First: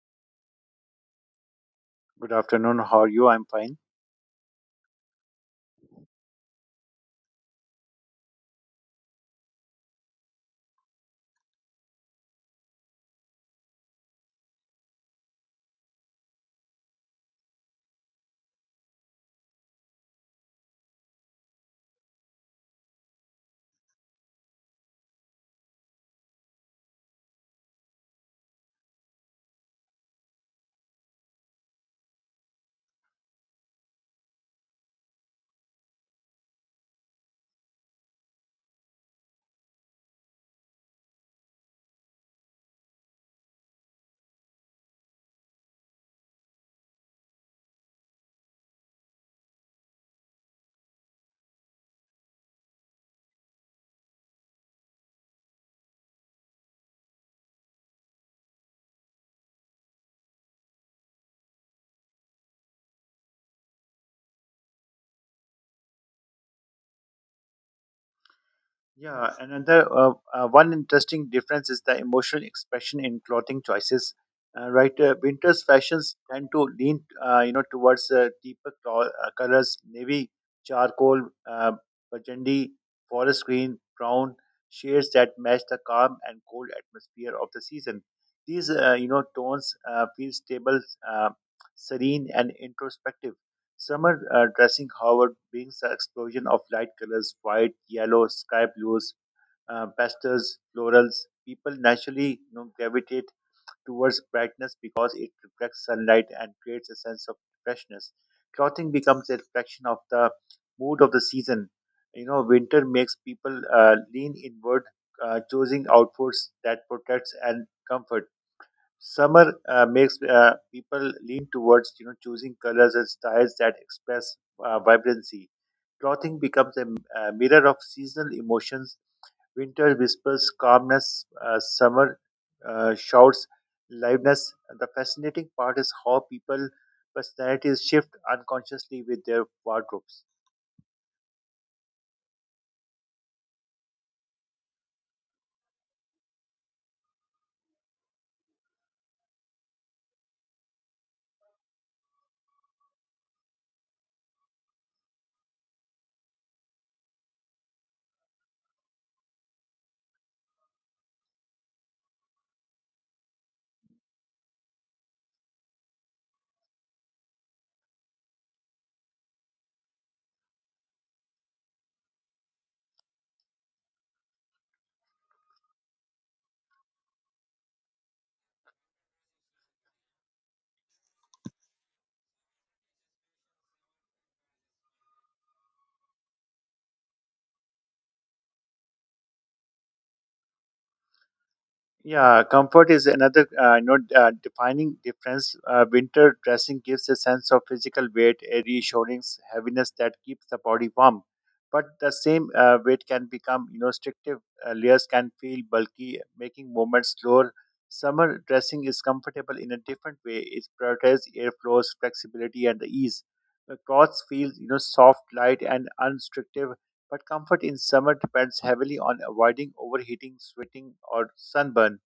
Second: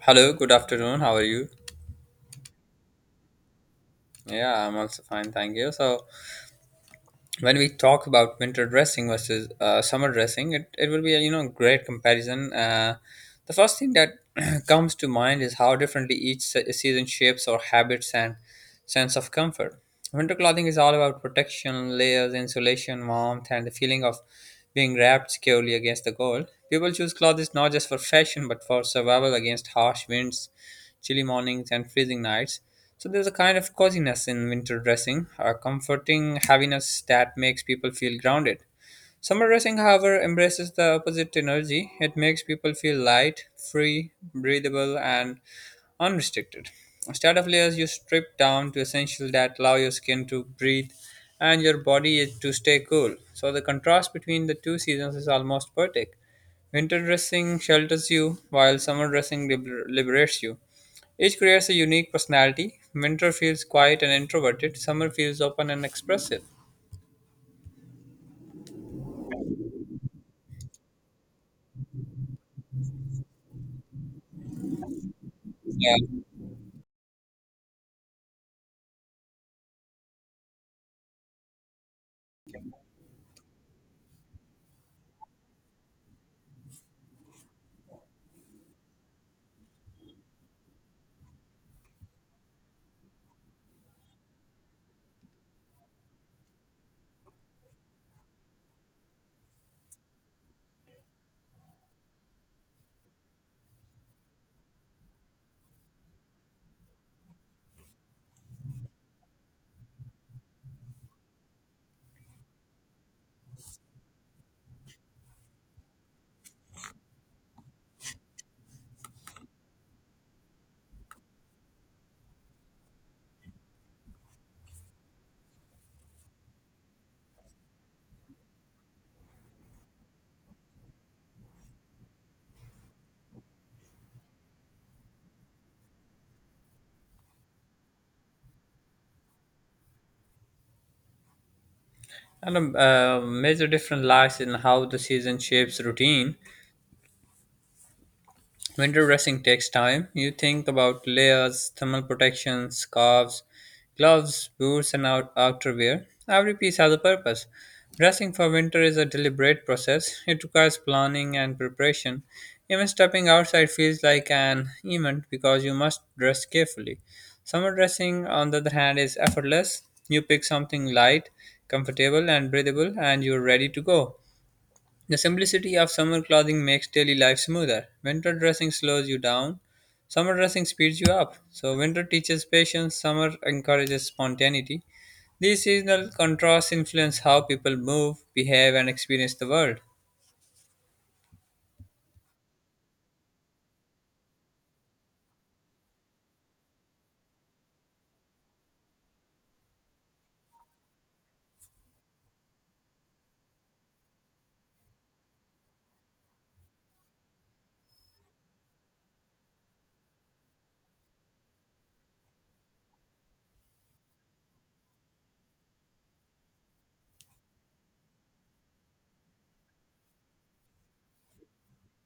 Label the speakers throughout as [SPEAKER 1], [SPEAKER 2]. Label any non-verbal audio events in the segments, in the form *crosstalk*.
[SPEAKER 1] Hello, good afternoon. How are you?
[SPEAKER 2] Good afternoon. How are you? I'm fine.
[SPEAKER 1] Yeah, I'm also fine, thank you. So, when we talk about winter dressing versus summer dressing, it will be a great comparison. The first thing that *clears throat* comes to mind is how differently each season shapes our habits and sense of comfort. Winter clothing is all about protection, layers, insulation, warmth, and the feeling of being wrapped securely against the cold. People choose clothes not just for fashion but for survival against harsh winds, chilly mornings, and freezing nights. So there's a kind of coziness in winter dressing, a comforting heaviness that makes people feel grounded. Summer dressing, however, embraces the opposite energy. It makes people feel light, free, breathable, and unrestricted. Startup layers you strip down to essentials that allow your skin to breathe and your body to stay cool. So the contrast between the two seasons is almost poetic. Winter dressing shelters you, while summer dressing liberates you. Each creates a unique personality. Winter feels quiet and introverted. Summer feels open and expressive.
[SPEAKER 2] Yeah, another one interesting difference is the emotional expression in clothing choices. Right, winter's fashions
[SPEAKER 1] Yeah.
[SPEAKER 2] tend to lean, towards deeper colors, navy, charcoal, uh, burgundy, forest green, brown shades that match the calm and cold atmosphere of the season. These, tones feel stable, uh, serene, and introspective. Summer dressing, however, brings the explosion of light colors white, yellow, sky blues, pastels, florals. People naturally, gravitate towards brightness because it reflects sunlight and creates a sense of freshness. Clothing becomes a reflection of the mood of the season. You know, winter makes people lean inward, choosing outfits that protects and comfort. Summer makes people lean towards, choosing colors and styles that express vibrancy. Clothing becomes a mirror of seasonal emotions. Winter whispers calmness. Summer shouts liveness. The fascinating part is how people personalities shift unconsciously with their wardrobes.
[SPEAKER 1] And a major difference lies in how the season shapes routine. Winter dressing takes time. You think about layers, thermal protection, scarves, gloves, boots, and outerwear. Every piece has a purpose. Dressing for winter is a deliberate process. It requires planning and preparation. Even stepping outside feels like an event because you must dress carefully. Summer dressing, on the other hand, is effortless. You pick something light, comfortable, and breathable, and you're ready to go. The simplicity of summer clothing makes daily life smoother. Winter dressing slows you down, summer dressing speeds you up. So, winter teaches patience, summer encourages spontaneity. These seasonal contrasts influence how people move, behave, and experience the world.
[SPEAKER 2] Yeah, comfort is another, defining difference. Winter dressing gives a sense of physical weight, a reassuring heaviness that keeps the body warm. But the same weight can become, restrictive. Layers can feel bulky, making movements slower. Summer dressing is comfortable in a different way. It prioritizes airflows, flexibility, and the ease. The clothes feel, soft, light, and unrestrictive. But comfort in summer depends heavily on avoiding overheating, sweating, or sunburn.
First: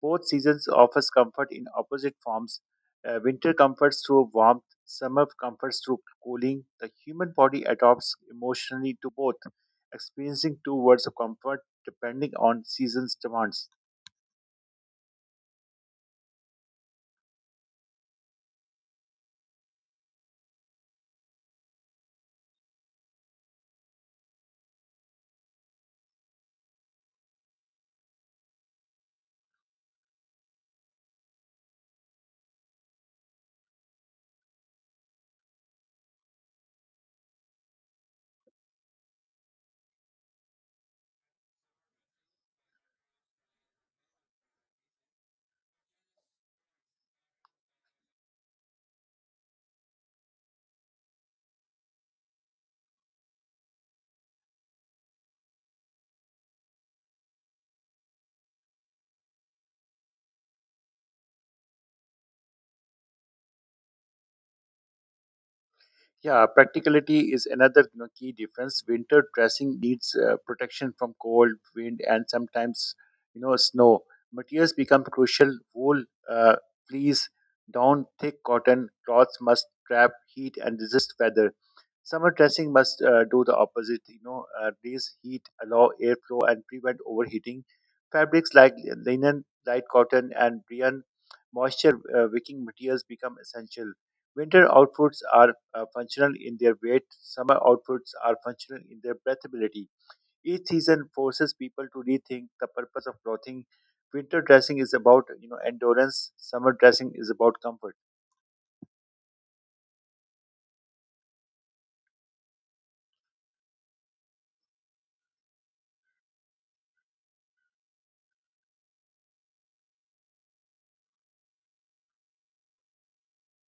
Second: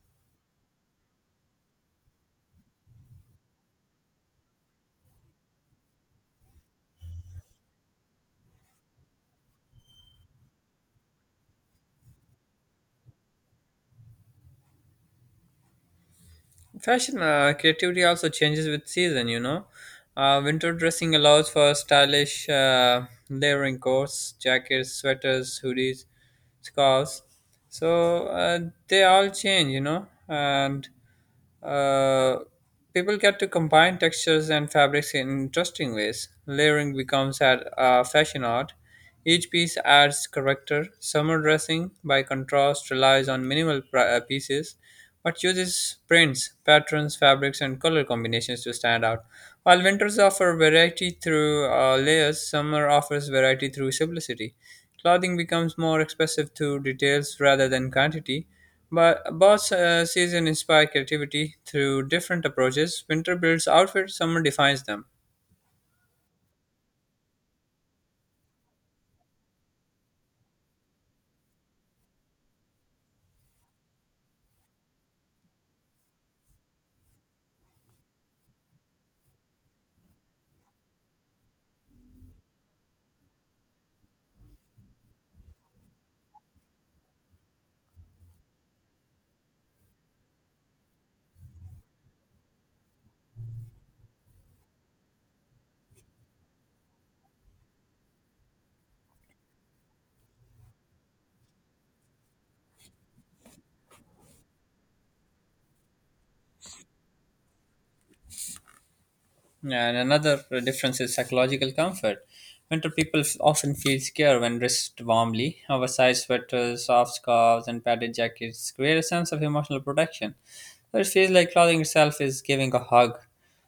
[SPEAKER 2] Both seasons offers comfort in opposite forms. Winter comforts through warmth, summer comforts through cooling. The human body adapts emotionally to both, experiencing two worlds of comfort depending on season's demands.
[SPEAKER 1] Fashion creativity also changes with season, winter dressing allows for stylish layering coats, jackets, sweaters, hoodies, scarves. So they all change, and Uh, people get to combine textures and fabrics in interesting ways. Layering becomes fashion art. Each piece adds character. Summer dressing, by contrast, relies on minimal pieces but uses prints, patterns, fabrics, and color combinations to stand out. While winters offer variety through layers, summer offers variety through simplicity. Clothing becomes more expressive through details rather than quantity. But both seasons inspire creativity through different approaches. Winter builds outfits, summer defines them.
[SPEAKER 2] Yeah, practicality is another, key difference. Winter dressing needs protection from cold, wind, and sometimes, snow. Materials become crucial. Wool, uh, fleece, down, thick cotton cloths must trap heat and resist weather. Summer dressing must do the opposite. Raise heat, allow airflow, and prevent overheating. Fabrics like linen, light cotton, and rayon moisture wicking materials become essential. Winter outfits are functional in their weight, summer outfits are functional in their breathability. Each season forces people to rethink the purpose of clothing. Winter dressing is about, endurance, summer dressing is about comfort.
[SPEAKER 1] And another difference is psychological comfort. Winter people often feel secure when dressed warmly. Oversized sweaters, soft scarves, and padded jackets create a sense of emotional protection. So it feels like clothing itself is giving a hug.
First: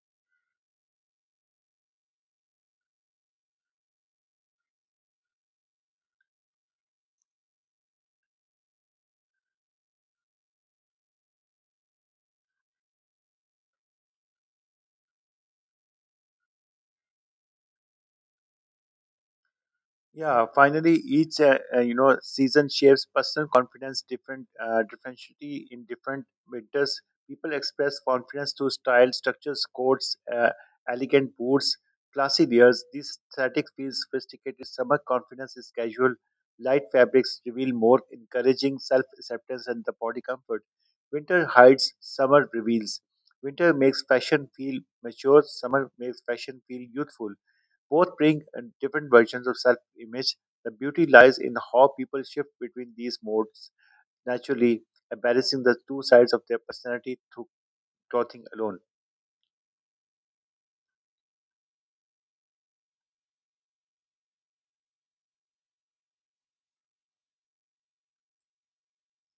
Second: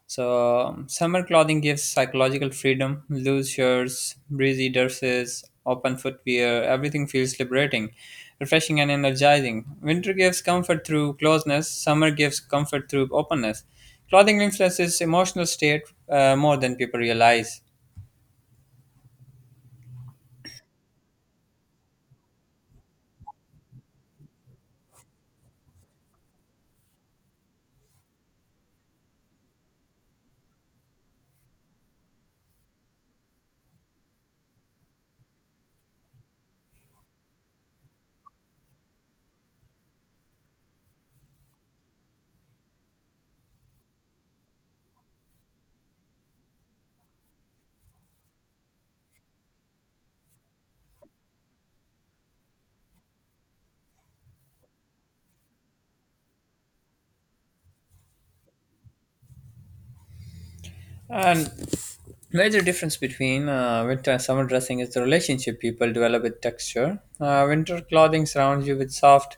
[SPEAKER 1] So summer clothing gives psychological freedom. Loose shirts, breezy dresses, open footwear, everything feels liberating, refreshing, and energizing. Winter gives comfort through closeness. Summer gives comfort through openness. Clothing influences emotional state more than people realize.
[SPEAKER 2] Yeah, finally, each season shapes personal confidence differently in different winters. People express confidence through style, structures, coats, elegant boots, classy wears. This aesthetic feels sophisticated. Summer confidence is casual. Light fabrics reveal more, encouraging self-acceptance and the body comfort. Winter hides, summer reveals. Winter makes fashion feel mature. Summer makes fashion feel youthful. Both bring different versions of self image. The beauty lies in how people shift between these modes naturally, embracing the two sides of their personality through clothing alone.
[SPEAKER 1] And major difference between winter and summer dressing is the relationship people develop with texture. Winter clothing surrounds you with soft,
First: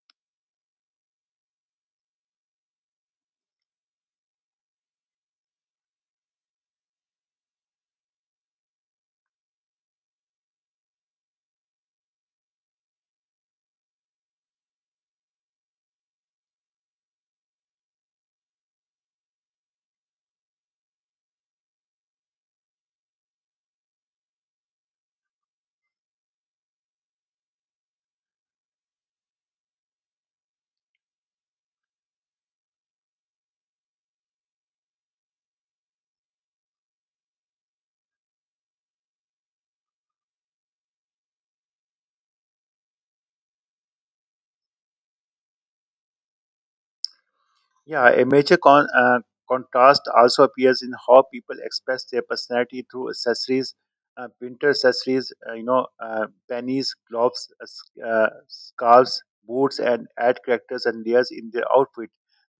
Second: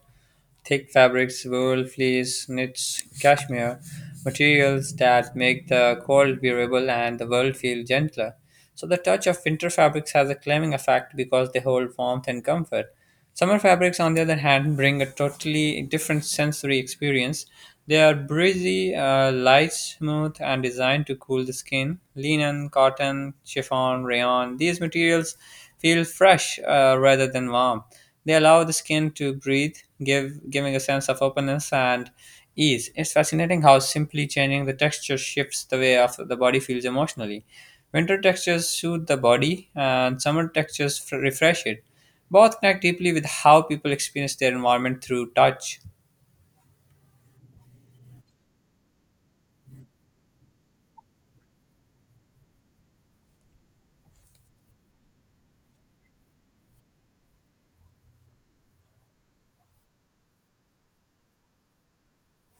[SPEAKER 1] thick fabrics, wool, fleece, knits, cashmere, materials that make the cold bearable and the world feel gentler. So the touch of winter fabrics has a calming effect because they hold warmth and comfort. Summer fabrics, on the other hand, bring a totally different sensory experience. They are breezy, light, smooth, and designed to cool the skin. Linen, cotton, chiffon, rayon, these materials feel fresh rather than warm. They allow the skin to breathe, give giving a sense of openness and ease. It's fascinating how simply changing the texture shifts the way of the body feels emotionally. Winter textures soothe the body, and summer textures refresh it. Both connect deeply with how people experience their environment through touch.
[SPEAKER 2] Yeah, a major contrast also appears in how people express their personality through accessories. Uh, winter accessories, pennies, gloves, scarves, boots, and add characters and layers in their outfit.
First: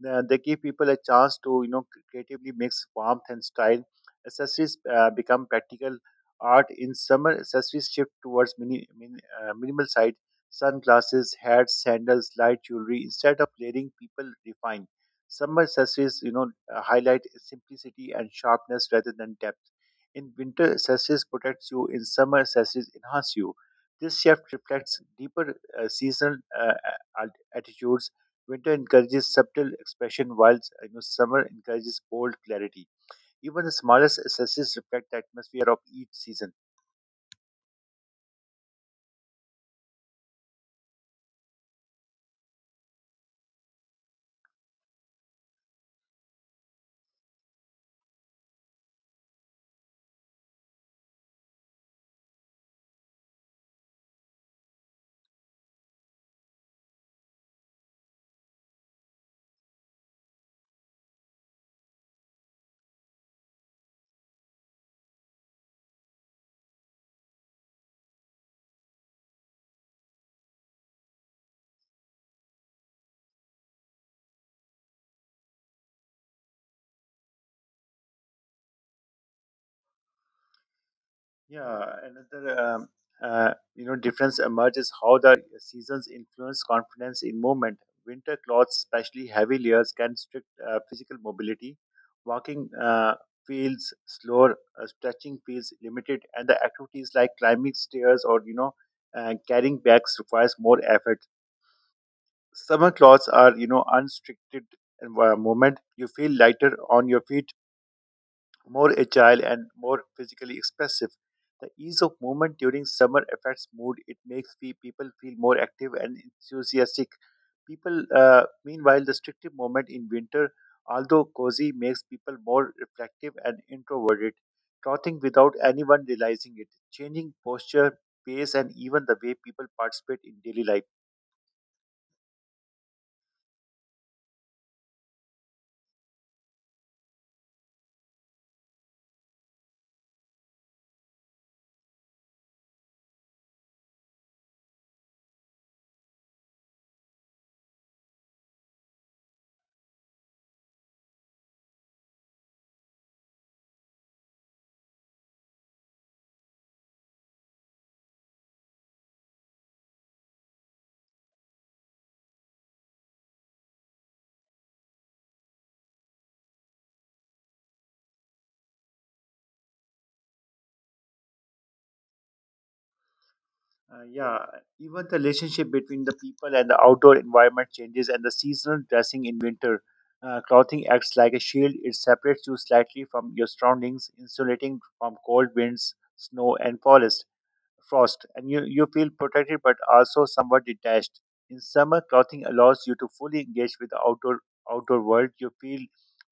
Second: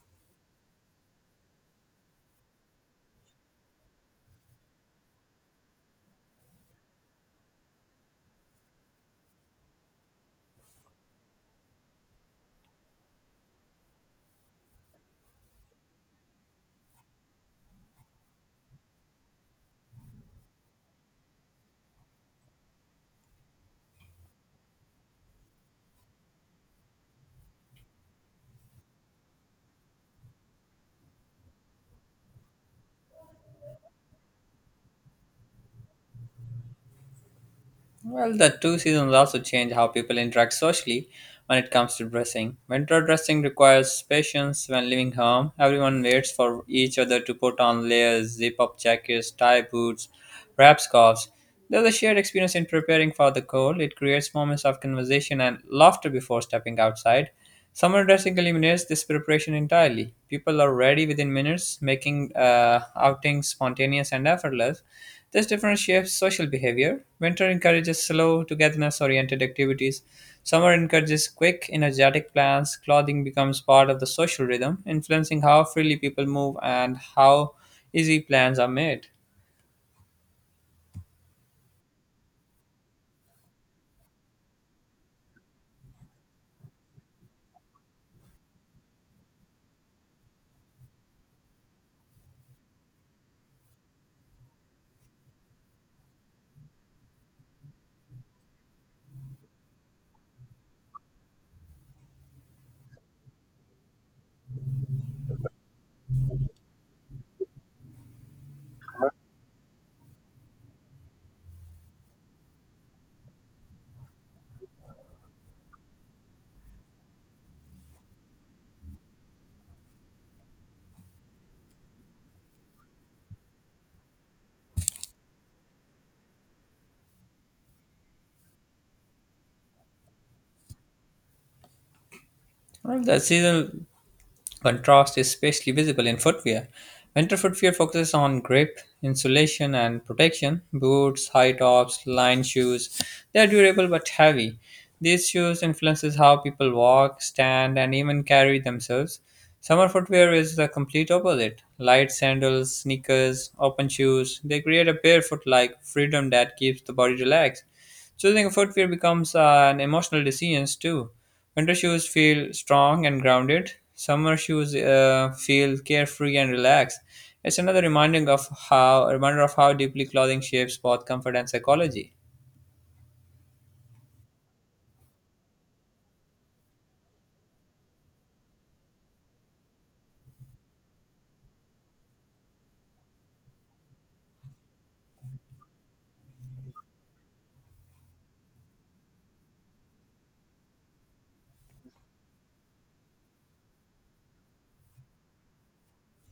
[SPEAKER 2] They give people a chance to, you know, creatively mix warmth and style. Accessories become practical art. In summer, accessories shift towards minimal side, sunglasses, hats, sandals, light jewelry, instead of layering people refine. Summer solstices, highlight simplicity and sharpness rather than depth. In winter, solstice protects you. In summer, solstice enhance you. This shift reflects deeper seasonal attitudes. Winter encourages subtle expression, while, summer encourages bold clarity. Even the smallest solstices reflect the atmosphere of each season.
[SPEAKER 1] Well, the two seasons also change how people interact socially when it comes to dressing. Winter dressing requires patience when leaving home. Everyone waits for each other to put on layers, zip up jackets, tie boots, wrap scarves. There's a shared experience in preparing for the cold. It creates moments of conversation and laughter before stepping outside. Summer dressing eliminates this preparation entirely. People are ready within minutes, making outings spontaneous and effortless. This difference shapes social behavior. Winter encourages slow, togetherness oriented activities. Summer encourages quick, energetic plans. Clothing becomes part of the social rhythm, influencing how freely people move and how easy plans are made.
[SPEAKER 2] Yeah, another difference emerges how the seasons influence confidence in movement. Winter clothes, especially heavy layers, can restrict physical mobility. Walking feels slower, stretching feels limited, and the activities like climbing stairs or, carrying bags requires more effort. Summer clothes are, unrestricted movement. You feel lighter on your feet, more agile and more physically expressive. The ease of movement during summer affects mood. It makes people feel more active and enthusiastic. People, meanwhile, the strictive moment in winter, although cozy, makes people more reflective and introverted, trotting without anyone realizing it, changing posture, pace, and even the way people participate in daily life.
[SPEAKER 1] Well, the seasonal contrast is especially visible in footwear. Winter footwear focuses on grip, insulation, and protection. Boots, high tops, lined shoes. They are durable but heavy. These shoes influences how people walk, stand, and even carry themselves. Summer footwear is the complete opposite. Light sandals, sneakers, open shoes. They create a barefoot-like freedom that keeps the body relaxed. Choosing footwear becomes an emotional decision too. Winter shoes feel strong and grounded. Summer shoes feel carefree and relaxed. It's another reminding of how reminder of how deeply clothing shapes both comfort and psychology.
[SPEAKER 2] Yeah, even the relationship between the people and the outdoor environment changes, and the seasonal dressing in winter. Clothing acts like a shield. It separates you slightly from your surroundings, insulating from cold winds, snow, and forest frost, and you feel protected but also somewhat detached. In summer, clothing allows you to fully engage with the outdoor world. You feel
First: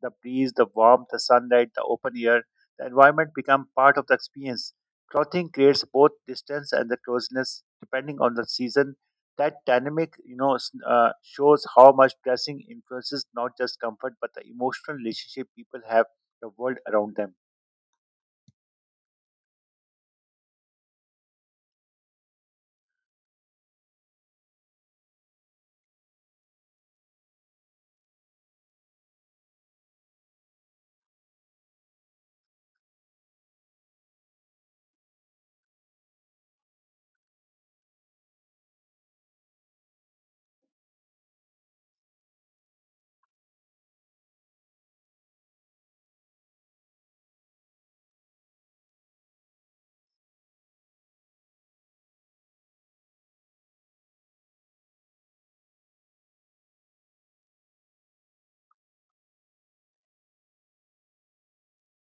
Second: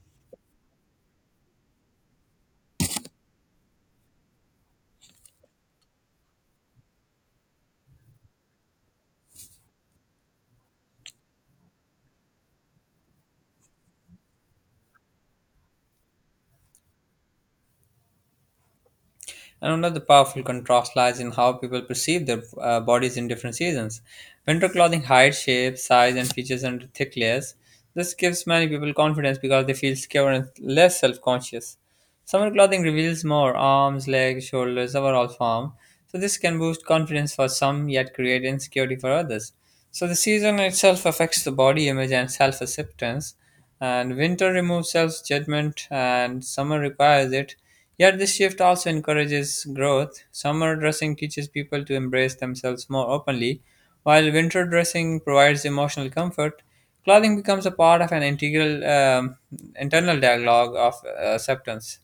[SPEAKER 2] the breeze, the warmth, the sunlight, the open air. The environment become part of the experience. Clothing creates both distance and the closeness depending on the season. That dynamic, shows how much dressing influences not just comfort but the emotional relationship people have the world around them.
[SPEAKER 1] And another powerful contrast lies in how people perceive their bodies in different seasons. Winter clothing hides shape, size, and features under thick layers. This gives many people confidence because they feel secure and less self conscious. Summer clothing reveals more arms, legs, shoulders, overall form. So, this can boost confidence for some yet create insecurity for others. So, the season itself affects the body image and self acceptance, and winter removes self judgment, and summer requires it. Yet this shift also encourages growth. Summer dressing teaches people to embrace themselves more openly, while winter dressing provides emotional comfort. Clothing becomes a part of an integral internal dialogue of acceptance.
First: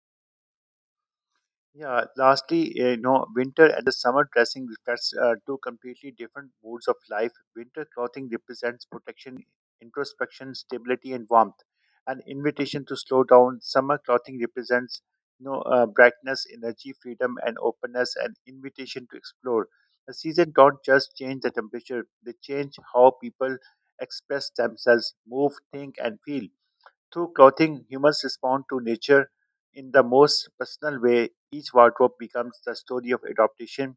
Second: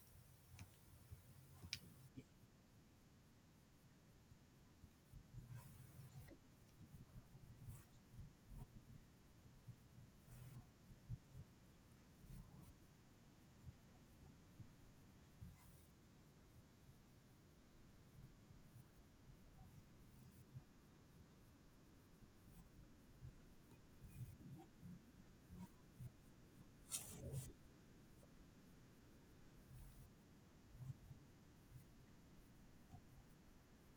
[SPEAKER 2] Yeah, lastly, you know, winter and the summer dressing reflects two completely different modes of life. Winter clothing represents protection, introspection, stability, and warmth, an invitation to slow down. Summer clothing represents, brightness, energy, freedom, and openness, an invitation to explore. The season don't just change the temperature; they change how people express themselves, move, think, and feel. Through clothing, humans respond to nature in the most personal way. Each wardrobe becomes the story of adaptation,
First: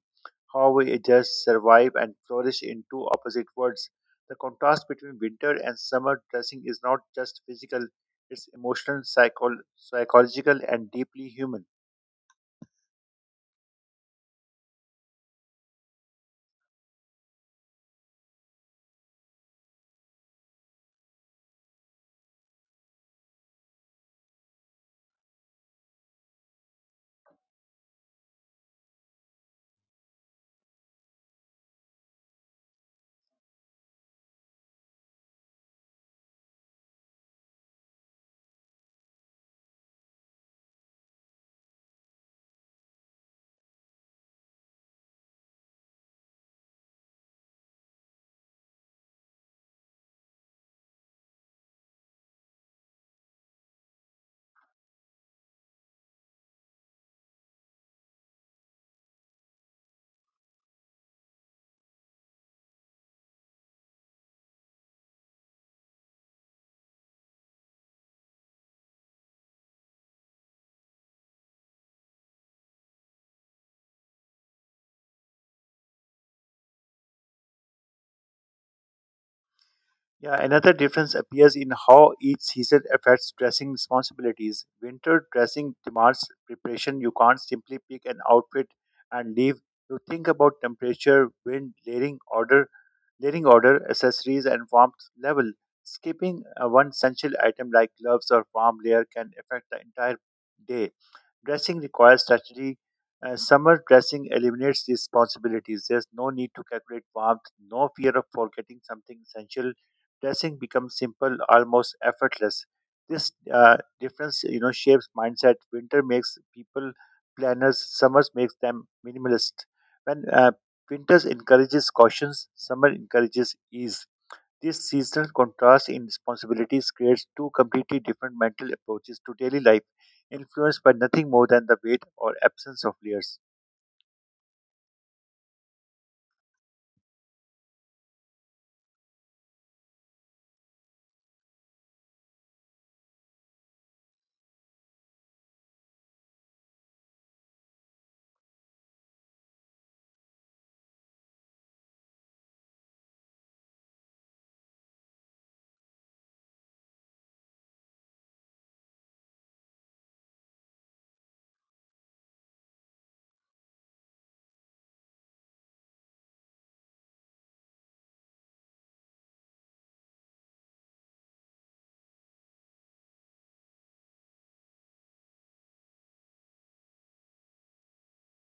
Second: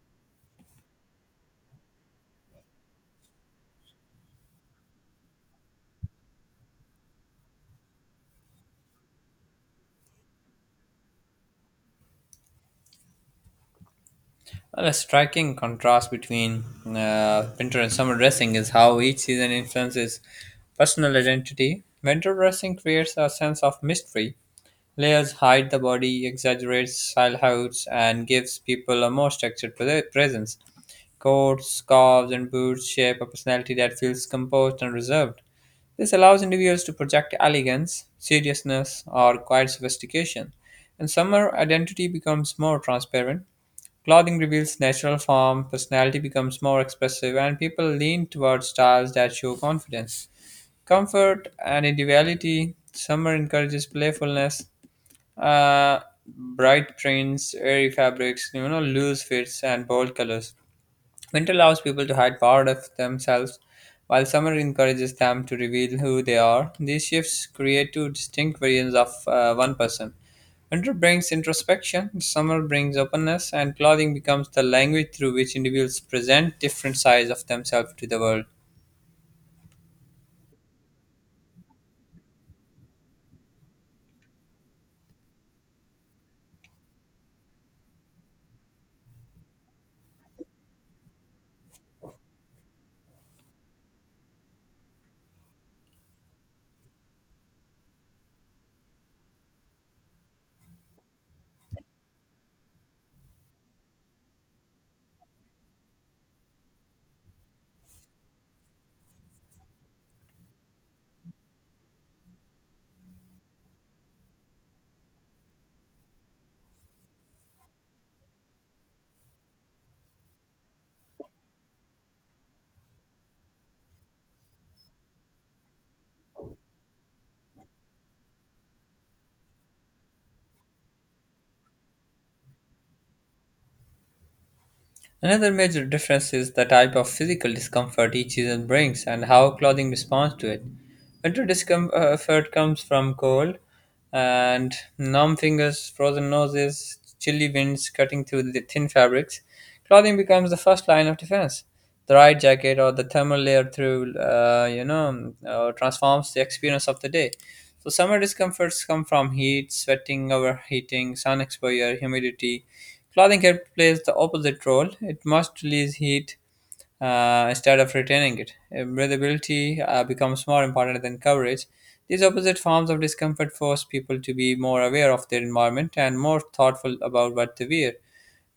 [SPEAKER 2] how we adjust, survive, and flourish in two opposite worlds. The contrast between winter and summer dressing is not just physical, it's emotional, psychological, and deeply human.
[SPEAKER 1] Well, a striking contrast between winter and summer dressing is how each season influences personal identity. Winter dressing creates a sense of mystery. Layers hide the body, exaggerates style heights, and gives people a more structured presence. Coats, scarves, and boots shape a personality that feels composed and reserved. This allows individuals to project elegance, seriousness, or quiet sophistication. In summer, identity becomes more transparent. Clothing reveals natural form, personality becomes more expressive, and people lean towards styles that show confidence, comfort, and individuality. Summer encourages playfulness, uh, bright prints, airy fabrics, you know, loose fits, and bold colors. Winter allows people to hide part of themselves, while summer encourages them to reveal who they are. These shifts create two distinct versions of one person. Winter brings introspection, summer brings openness, and clothing becomes the language through which individuals present different sides of themselves to the world.
[SPEAKER 2] Yeah, another difference appears in how each season affects dressing responsibilities. Winter dressing demands preparation. You can't simply pick an outfit and leave. You think about temperature, wind, layering, order, letting order accessories and warmth level. Skipping one essential item like gloves or warm layer can affect the entire day. Dressing requires strategy. Summer dressing eliminates these responsibilities. There's no need to calculate warmth, no fear of forgetting something essential. Dressing becomes simple, almost effortless. This difference, shapes mindset. Winter makes people planners. Summers makes them minimalist. When Winters encourages caution, summer encourages ease. This seasonal contrast in responsibilities creates two completely different mental approaches to daily life, influenced by nothing more than the weight or absence of layers.
[SPEAKER 1] Another major difference is the type of physical discomfort each season brings and how clothing responds to it. Winter discomfort comes from cold and numb fingers, frozen noses, chilly winds cutting through the thin fabrics. Clothing becomes the first line of defense, the right jacket or the thermal layer through transforms the experience of the day. So summer discomforts come from heat sweating, overheating, sun exposure, humidity. Clothing here plays the opposite role, it must release heat instead of retaining it. Breathability becomes more important than coverage. These opposite forms of discomfort force people to be more aware of their environment and more thoughtful about what they wear.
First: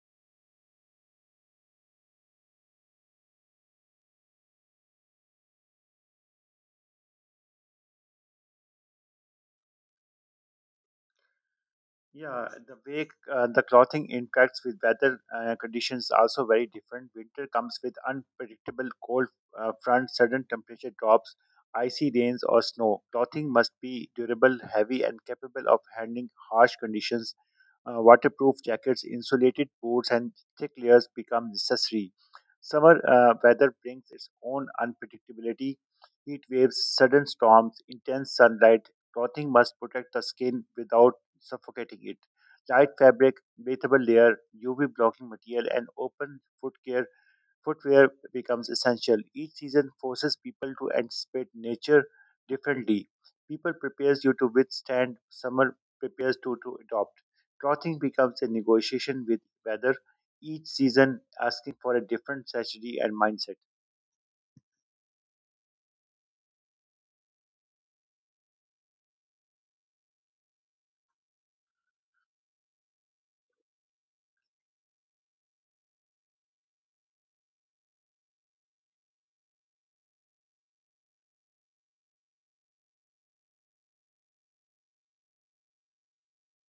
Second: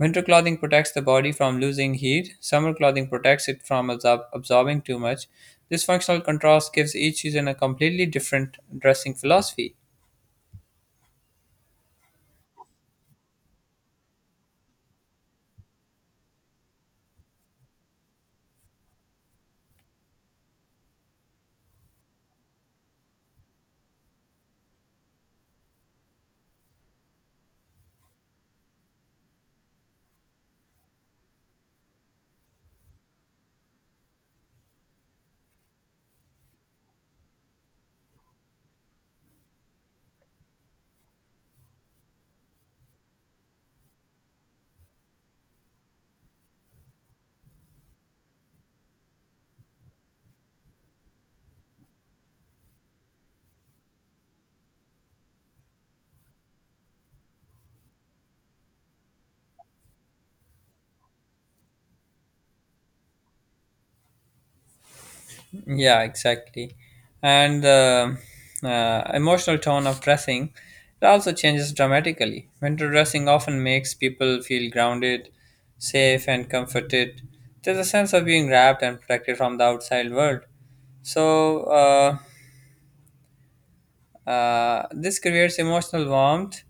[SPEAKER 1] Winter clothing protects the body from losing heat. Summer clothing protects it from absorbing too much. This functional contrast gives each season a completely different dressing philosophy.
[SPEAKER 2] Yeah, the way the clothing interacts with weather conditions also very different. Winter comes with unpredictable cold fronts, sudden temperature drops, icy rains, or snow. Clothing must be durable, heavy, and capable of handling harsh conditions. Waterproof jackets, insulated boots, and thick layers become necessary. Summer weather brings its own unpredictability. Heat waves, sudden storms, intense sunlight. Clothing must protect the skin without suffocating it. Light fabric, breathable layer, UV blocking material, and open footgear footwear becomes essential. Each season forces people to anticipate nature differently. People prepares you to withstand, summer prepares you to adopt. Clothing becomes a negotiation with weather, each season asking for a different strategy and mindset.
[SPEAKER 1] Yeah, exactly. And the emotional tone of dressing it also changes dramatically. Winter dressing often makes people feel grounded, safe, and comforted. There's a sense of being wrapped and protected from the outside world. So, this creates emotional warmth,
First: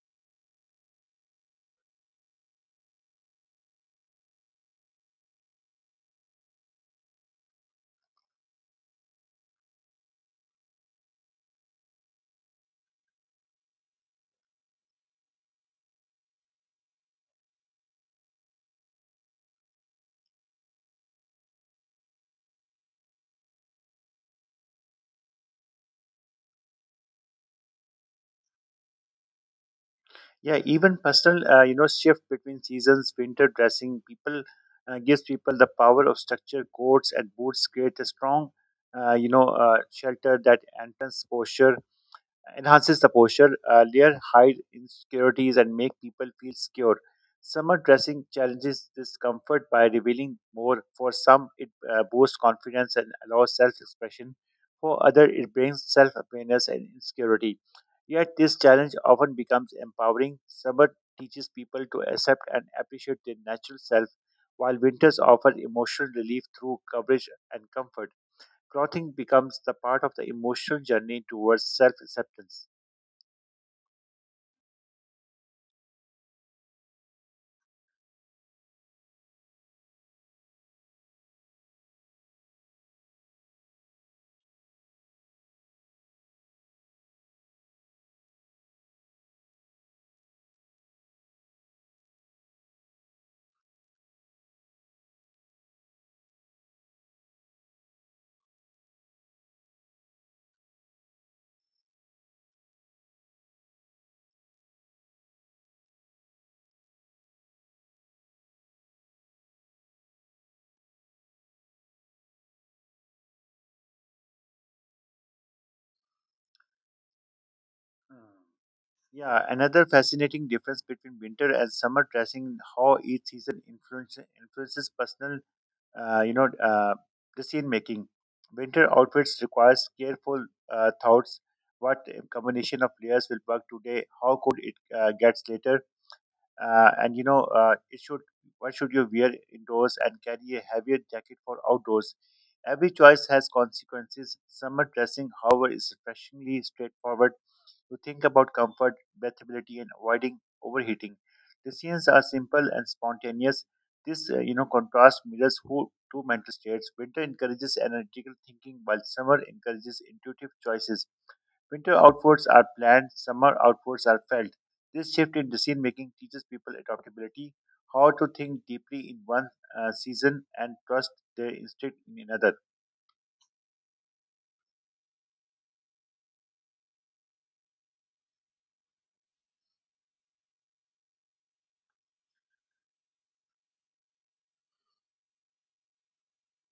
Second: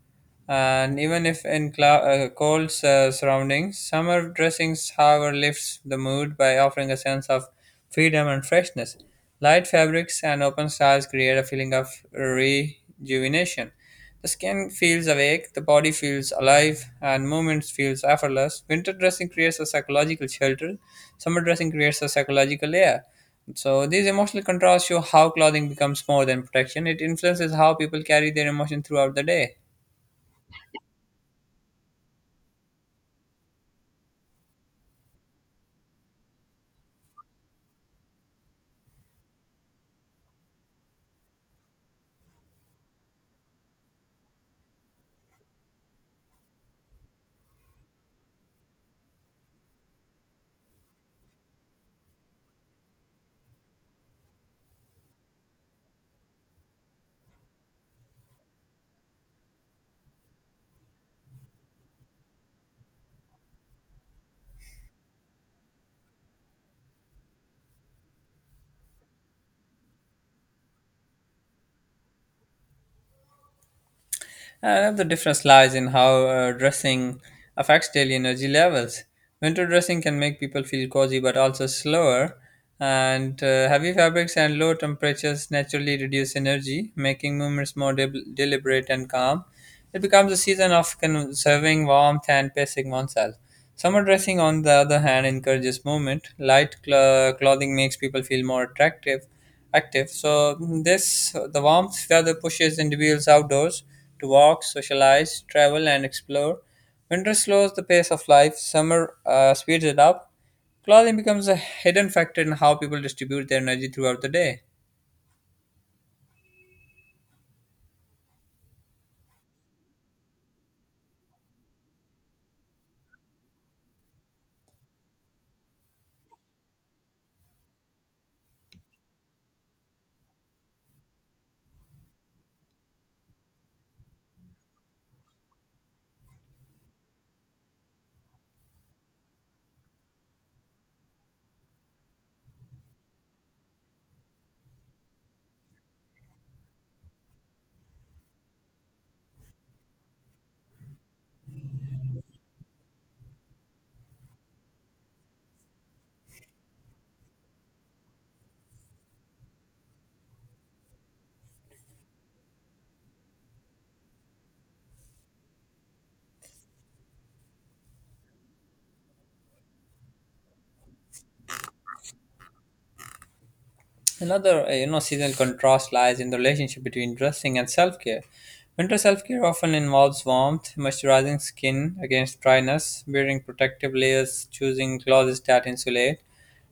[SPEAKER 1] and even if in cold surroundings, summer dressings, however, lifts the mood by offering a sense of freedom and freshness. Light fabrics and open styles create a feeling of rejuvenation, the skin feels awake, the body feels alive, and movement feels effortless. Winter dressing creates a psychological shelter, summer dressing creates a psychological layer. So, these emotional contrasts show how clothing becomes more than protection. It influences how people carry their emotion throughout the day.
[SPEAKER 2] Yeah, even personal, shift between seasons, winter dressing, people gives people the power of structure. Coats and boots create a strong, shelter that enhances the posture. Uh, layer hide insecurities, and make people feel secure. Summer dressing challenges discomfort by revealing more. For some, it boosts confidence and allows self expression. For others, it brings self awareness and insecurity. Yet, this challenge often becomes empowering. Summer teaches people to accept and appreciate their natural self, while winters offer emotional relief through coverage and comfort. Clothing becomes the part of the emotional journey towards self acceptance.
[SPEAKER 1] Another difference lies in how dressing affects daily energy levels. Winter dressing can make people feel cozy but also slower, and heavy fabrics and low temperatures naturally reduce energy, making movements more deliberate and calm. It becomes a season of conserving warmth and pacing oneself. Summer dressing, on the other hand, encourages movement. Light clothing makes people feel more attractive, active. So this the warmth weather pushes individuals outdoors to walk, socialize, travel, and explore. Winter slows the pace of life. Summer speeds it up. Clothing becomes a hidden factor in how people distribute their energy throughout the day.
[SPEAKER 2] Mm. Yeah, another fascinating difference between winter and summer dressing, how each season influences personal, uh, you know, uh, decision making. Winter outfits requires careful thoughts. What combination of layers will work today? How could it gets later? It should. What should you wear indoors and carry a heavier jacket for outdoors? Every choice has consequences. Summer dressing, however, is refreshingly straightforward to think about comfort, breathability, and avoiding overheating. The scenes are simple and spontaneous. This, contrast mirrors who, two mental states. Winter encourages analytical thinking, while summer encourages intuitive choices. Winter outwards are planned, summer outwards are felt. This shift in decision making teaches people adaptability, how to think deeply in one season and trust their instinct in another.
[SPEAKER 1] Another seasonal contrast lies in the relationship between dressing and self-care. Winter self-care often involves warmth, moisturizing skin against dryness, wearing protective layers, choosing clothes that insulate.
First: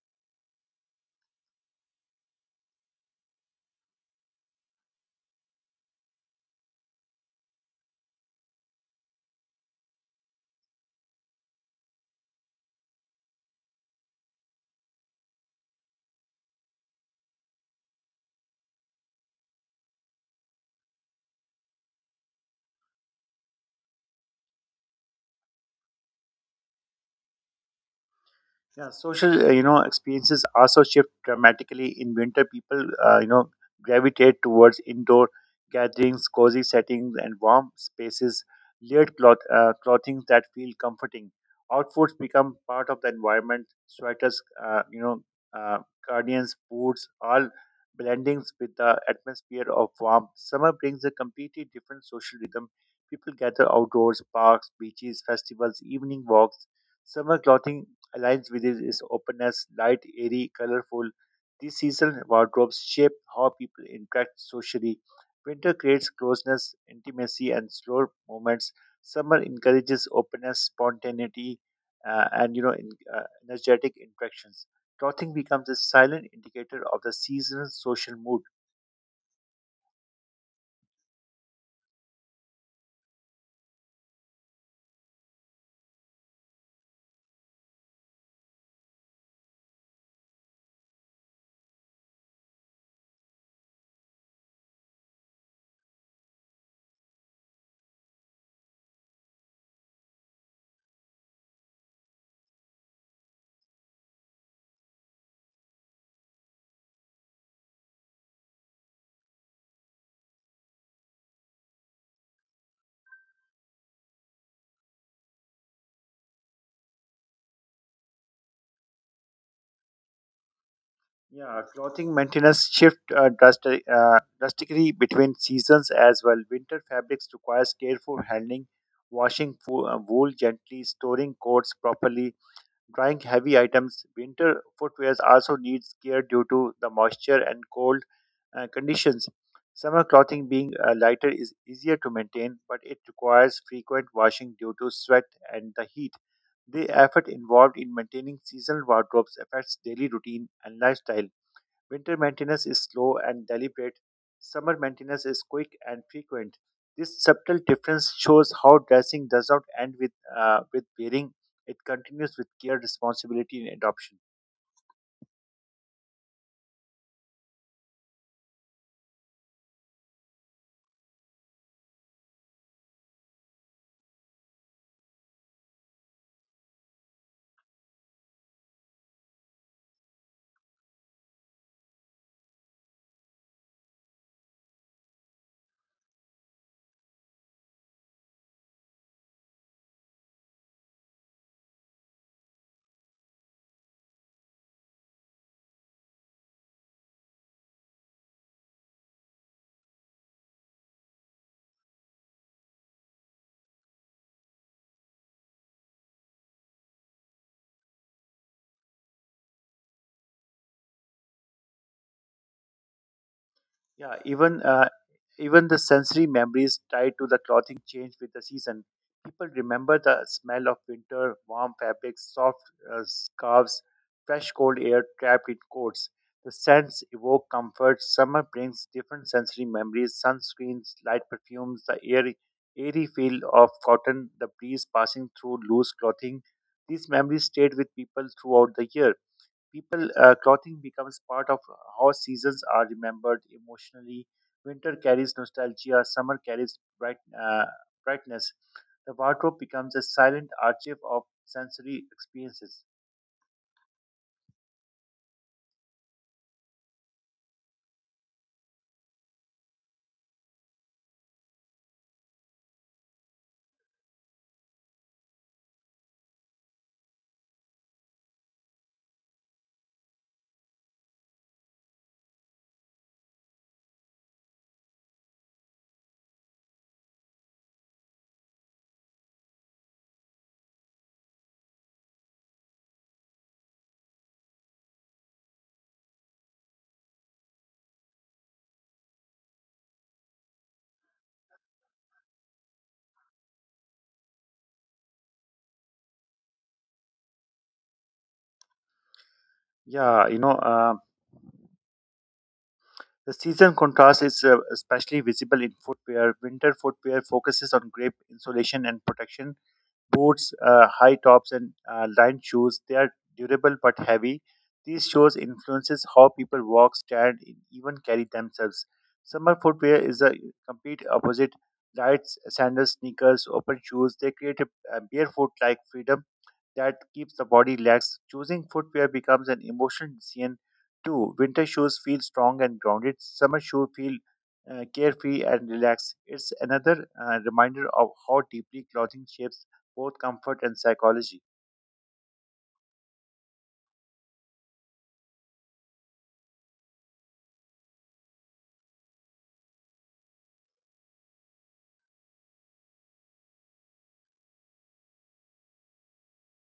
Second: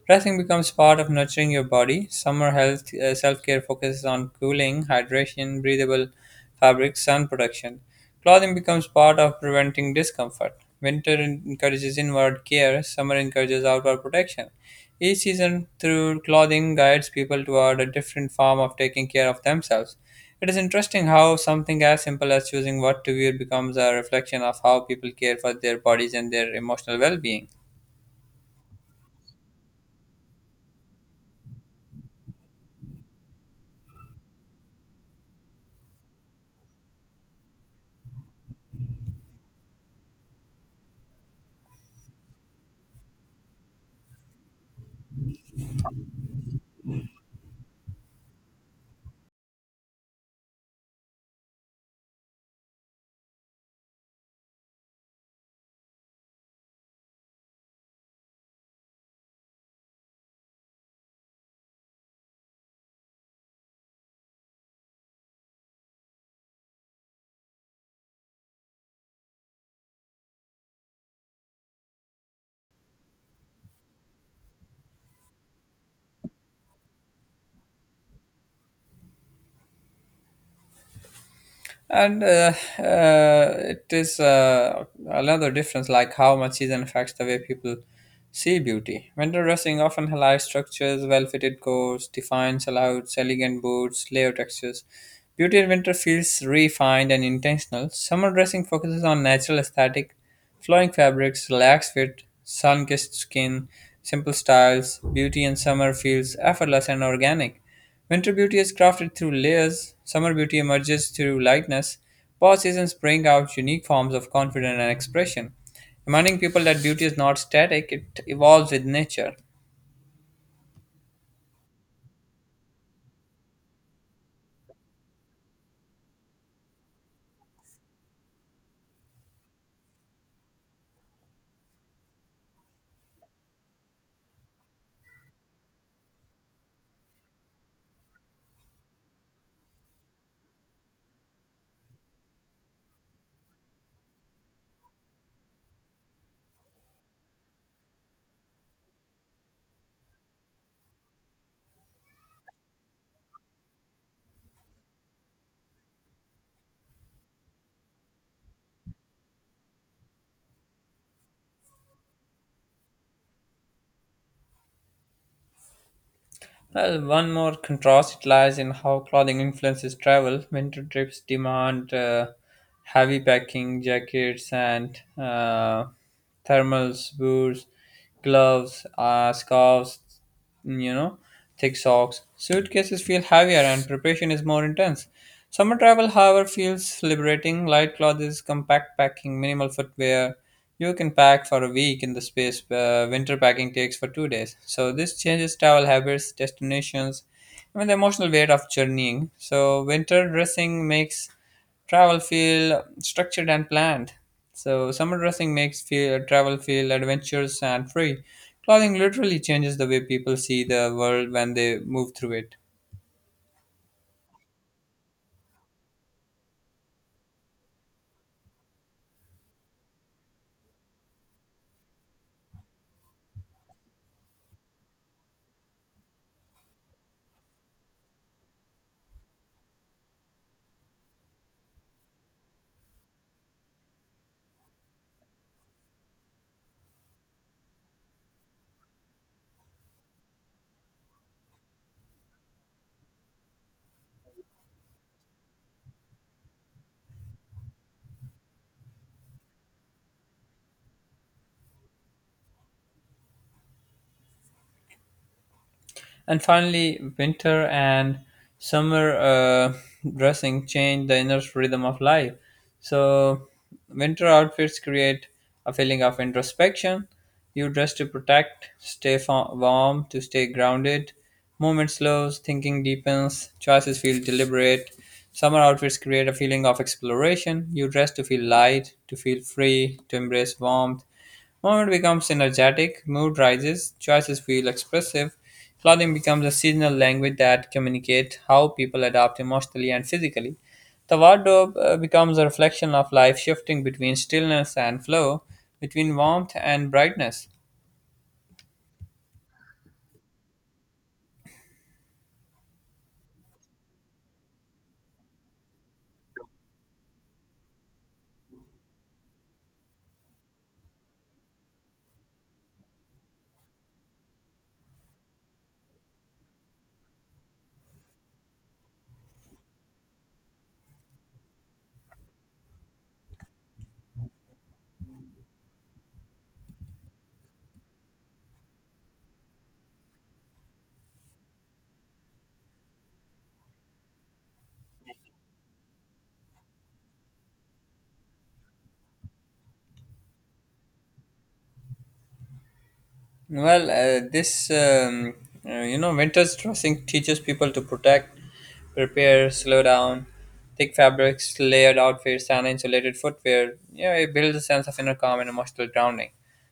[SPEAKER 1] Resting becomes part of nurturing your body. Summer health self-care focuses on cooling, hydration, breathable fabrics, sun protection. Clothing becomes part of preventing discomfort. Encourages inward care. Summer encourages outward protection. Each season through clothing guides people toward a different form of taking care of themselves. It is interesting how something as simple as choosing what to wear becomes a reflection of how people care for their bodies and their emotional well-being.
[SPEAKER 2] Yeah, social, experiences also shift dramatically in winter. People, gravitate towards indoor gatherings, cozy settings, and warm spaces. Layered clothing that feel comforting. Outfits become part of the environment. Sweaters, uh, guardians, boots, all blendings with the atmosphere of warmth. Summer brings a completely different social rhythm. People gather outdoors, parks, beaches, festivals, evening walks. Summer clothing aligns with its openness, light, airy, colorful. These seasonal wardrobes shape how people interact socially. Winter creates closeness, intimacy, and slow moments. Summer encourages openness, spontaneity, and you know, in, energetic interactions. Clothing becomes a silent indicator of the season's social mood.
[SPEAKER 1] And it is another difference, like how much season affects the way people see beauty. Winter dressing often highlights structures, well-fitted coats, defined silhouettes, elegant boots, layer textures. Beauty in winter feels refined and intentional. Summer dressing focuses on natural aesthetic. Flowing fabrics, relaxed fit, sun-kissed skin, simple styles, beauty in summer feels effortless and organic. Winter beauty is crafted through layers, summer beauty emerges through lightness. Both seasons bring out unique forms of confidence and expression, reminding people that beauty is not static, it evolves with nature.
[SPEAKER 2] Yeah, clothing maintenance shift drastically between seasons as well. Winter fabrics requires careful handling, washing wool gently, storing coats properly, drying heavy items. Winter footwear also needs care due to the moisture and cold conditions. Summer clothing being lighter is easier to maintain, but it requires frequent washing due to sweat and the heat. The effort involved in maintaining seasonal wardrobes affects daily routine and lifestyle. Winter maintenance is slow and deliberate. Summer maintenance is quick and frequent. This subtle difference shows how dressing does not end with wearing, it continues with care, responsibility, and adoption.
[SPEAKER 1] Well, one more contrast lies in how clothing influences travel. Winter trips demand heavy packing, jackets, and thermals, boots, gloves, scarves, you know, thick socks. Suitcases feel heavier, and preparation is more intense. Summer travel, however, feels liberating. Light clothes, compact packing, minimal footwear. You can pack for a week in the space winter packing takes for 2 days. So this changes travel habits, destinations, even the emotional weight of journeying. So winter dressing makes travel feel structured and planned. So summer dressing makes feel, travel feel adventurous and free. Clothing literally changes the way people see the world when they move through it.
[SPEAKER 2] Yeah, even the sensory memories tied to the clothing change with the season. People remember the smell of winter, warm fabrics, soft scarves, fresh cold air trapped in coats. The scents evoke comfort. Summer brings different sensory memories: sunscreens, light perfumes, the airy feel of cotton, the breeze passing through loose clothing. These memories stayed with people throughout the year. People Clothing becomes part of how seasons are remembered emotionally. Winter carries nostalgia, summer carries brightness. The wardrobe becomes a silent archive of sensory experiences.
[SPEAKER 1] And finally, winter and summer dressing change the inner rhythm of life. So, winter outfits create a feeling of introspection. You dress to protect, warm, to stay grounded. Movement slows, thinking deepens, choices feel deliberate. Summer outfits create a feeling of exploration. You dress to feel light, to feel free, to embrace warmth. Moment becomes energetic, mood rises, choices feel expressive. Clothing becomes a seasonal language that communicates how people adapt emotionally and physically. The wardrobe becomes a reflection of life shifting between stillness and flow, between warmth and brightness.
[SPEAKER 2] Yeah, the season contrast is especially visible in footwear. Winter footwear focuses on grip insulation and protection, boots, high tops, and lined shoes. They are durable but heavy. These shoes influences how people walk, stand, and even carry themselves. Summer footwear is the complete opposite. Lights, sandals, sneakers, open shoes. They create a barefoot-like freedom that keeps the body relaxed. Choosing footwear becomes an emotional decision too. Winter shoes feel strong and grounded. Summer shoes feel carefree and relaxed. It's another reminder of how deeply clothing shapes both comfort and psychology.
[SPEAKER 1] Well, this you know winter's dressing teaches people to protect, prepare, slow down. Thick fabrics, layered outfits, and insulated footwear, it builds a sense of inner calm and emotional grounding.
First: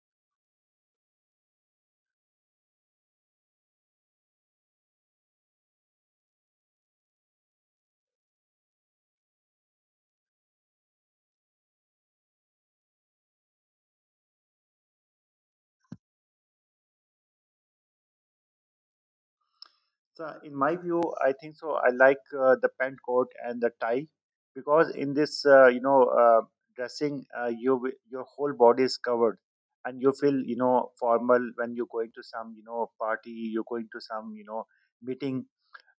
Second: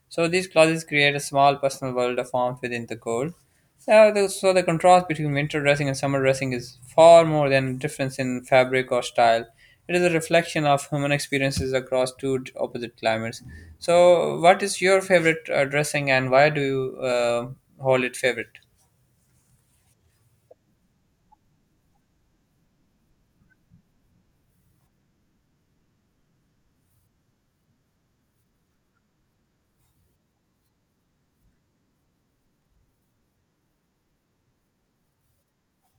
[SPEAKER 1] So these closets create a small personal world of warmth within the cold. So the contrast between winter dressing and summer dressing is far more than a difference in fabric or style. It is a reflection of human experiences across opposite climates. So, what is your favorite dressing, and why do you hold it favorite?
[SPEAKER 2] So, in my view, I think so. I like the pant coat and the tie because in this dressing, your whole body is covered, and you feel formal when you're going to some party. You're going to some meeting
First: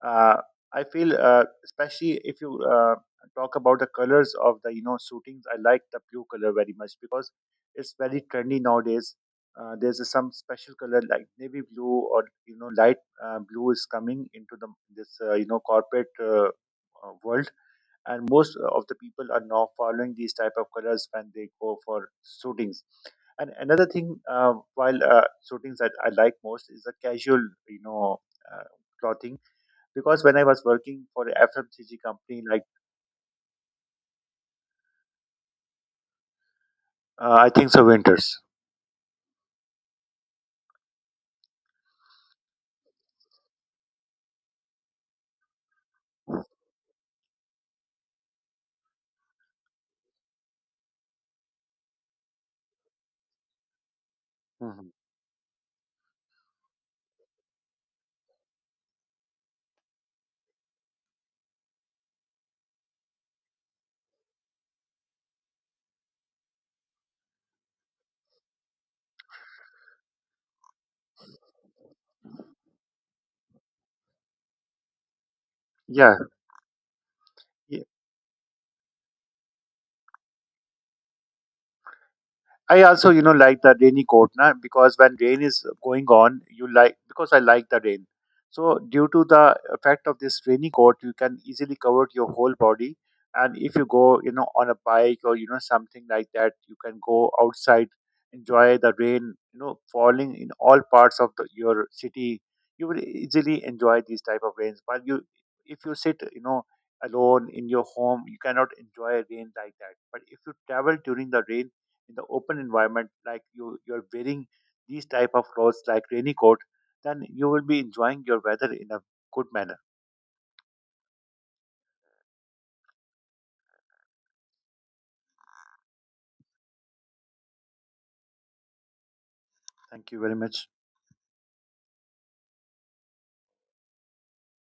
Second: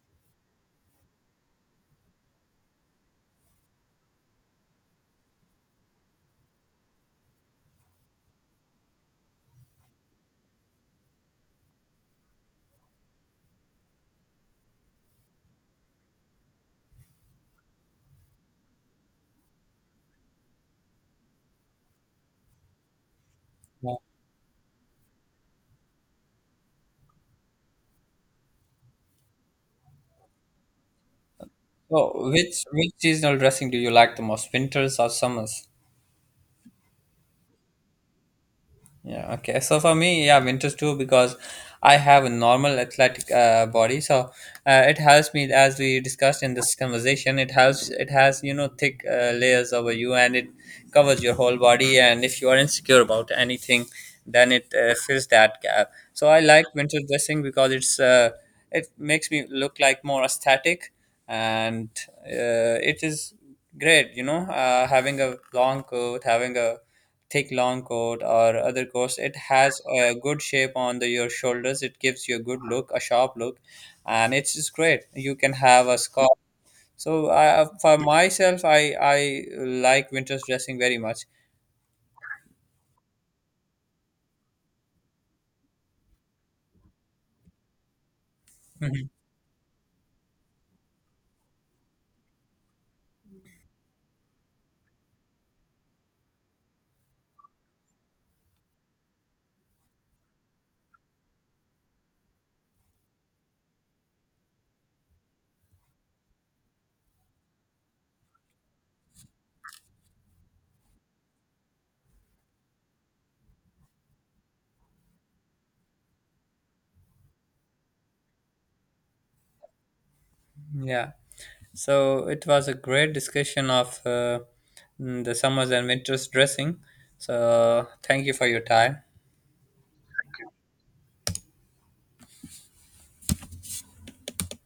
[SPEAKER 2] uh, I feel especially if you talk about the colors of the suitings, I like the blue color very much because it's very trendy nowadays. Some special color like navy blue or light blue is coming into the this you know corporate world, and most of the people are now following these type of colors when they go for suitings. And another
[SPEAKER 1] Yeah.
[SPEAKER 2] thing, while suitings that I like most is the casual, uh, clothing because when I was working for a FMCG
[SPEAKER 1] So,
[SPEAKER 2] company,
[SPEAKER 1] which
[SPEAKER 2] like
[SPEAKER 1] which seasonal dressing do you like the most, winters or summers?
[SPEAKER 2] I think so, Winters.
[SPEAKER 1] Yeah, okay. So for me, yeah, winters too, because I have a normal athletic body, so it helps me. As we discussed in this conversation, it helps. It has, you know, thick layers over you, and it covers your whole body. And if you are insecure about anything, then it
[SPEAKER 2] Hmm.
[SPEAKER 1] fills that gap. So I like winter dressing because it makes me look like more aesthetic, and it is great. You know, having a long coat, having a thick long coat or other coats, it has a good shape on the, your shoulders. It gives you a good look, a sharp look, and it's just great. You can have a
[SPEAKER 2] Yeah,
[SPEAKER 1] scarf, so I, for myself, I like winter's dressing very much. *laughs*
[SPEAKER 2] I also, you know, like the rainy coat, na, because when rain is going on, you like because I like the rain. So due to the effect of this rainy coat, you can easily cover your whole body. And if you go, you know, on a bike or you know something like that, you can go outside, enjoy the rain, you know, falling in all parts of the, your city. You will easily enjoy these type of rains. But you, if you sit, you know, alone in your home, you cannot enjoy rain like that. But if you travel during the rain in the open environment like you're wearing these type of clothes like rainy coat, then you will be enjoying your weather in a good manner.
[SPEAKER 1] Mhm. Yeah, so it was a great discussion of the summers and winters dressing, so thank you for your time.
[SPEAKER 2] Thank you very much.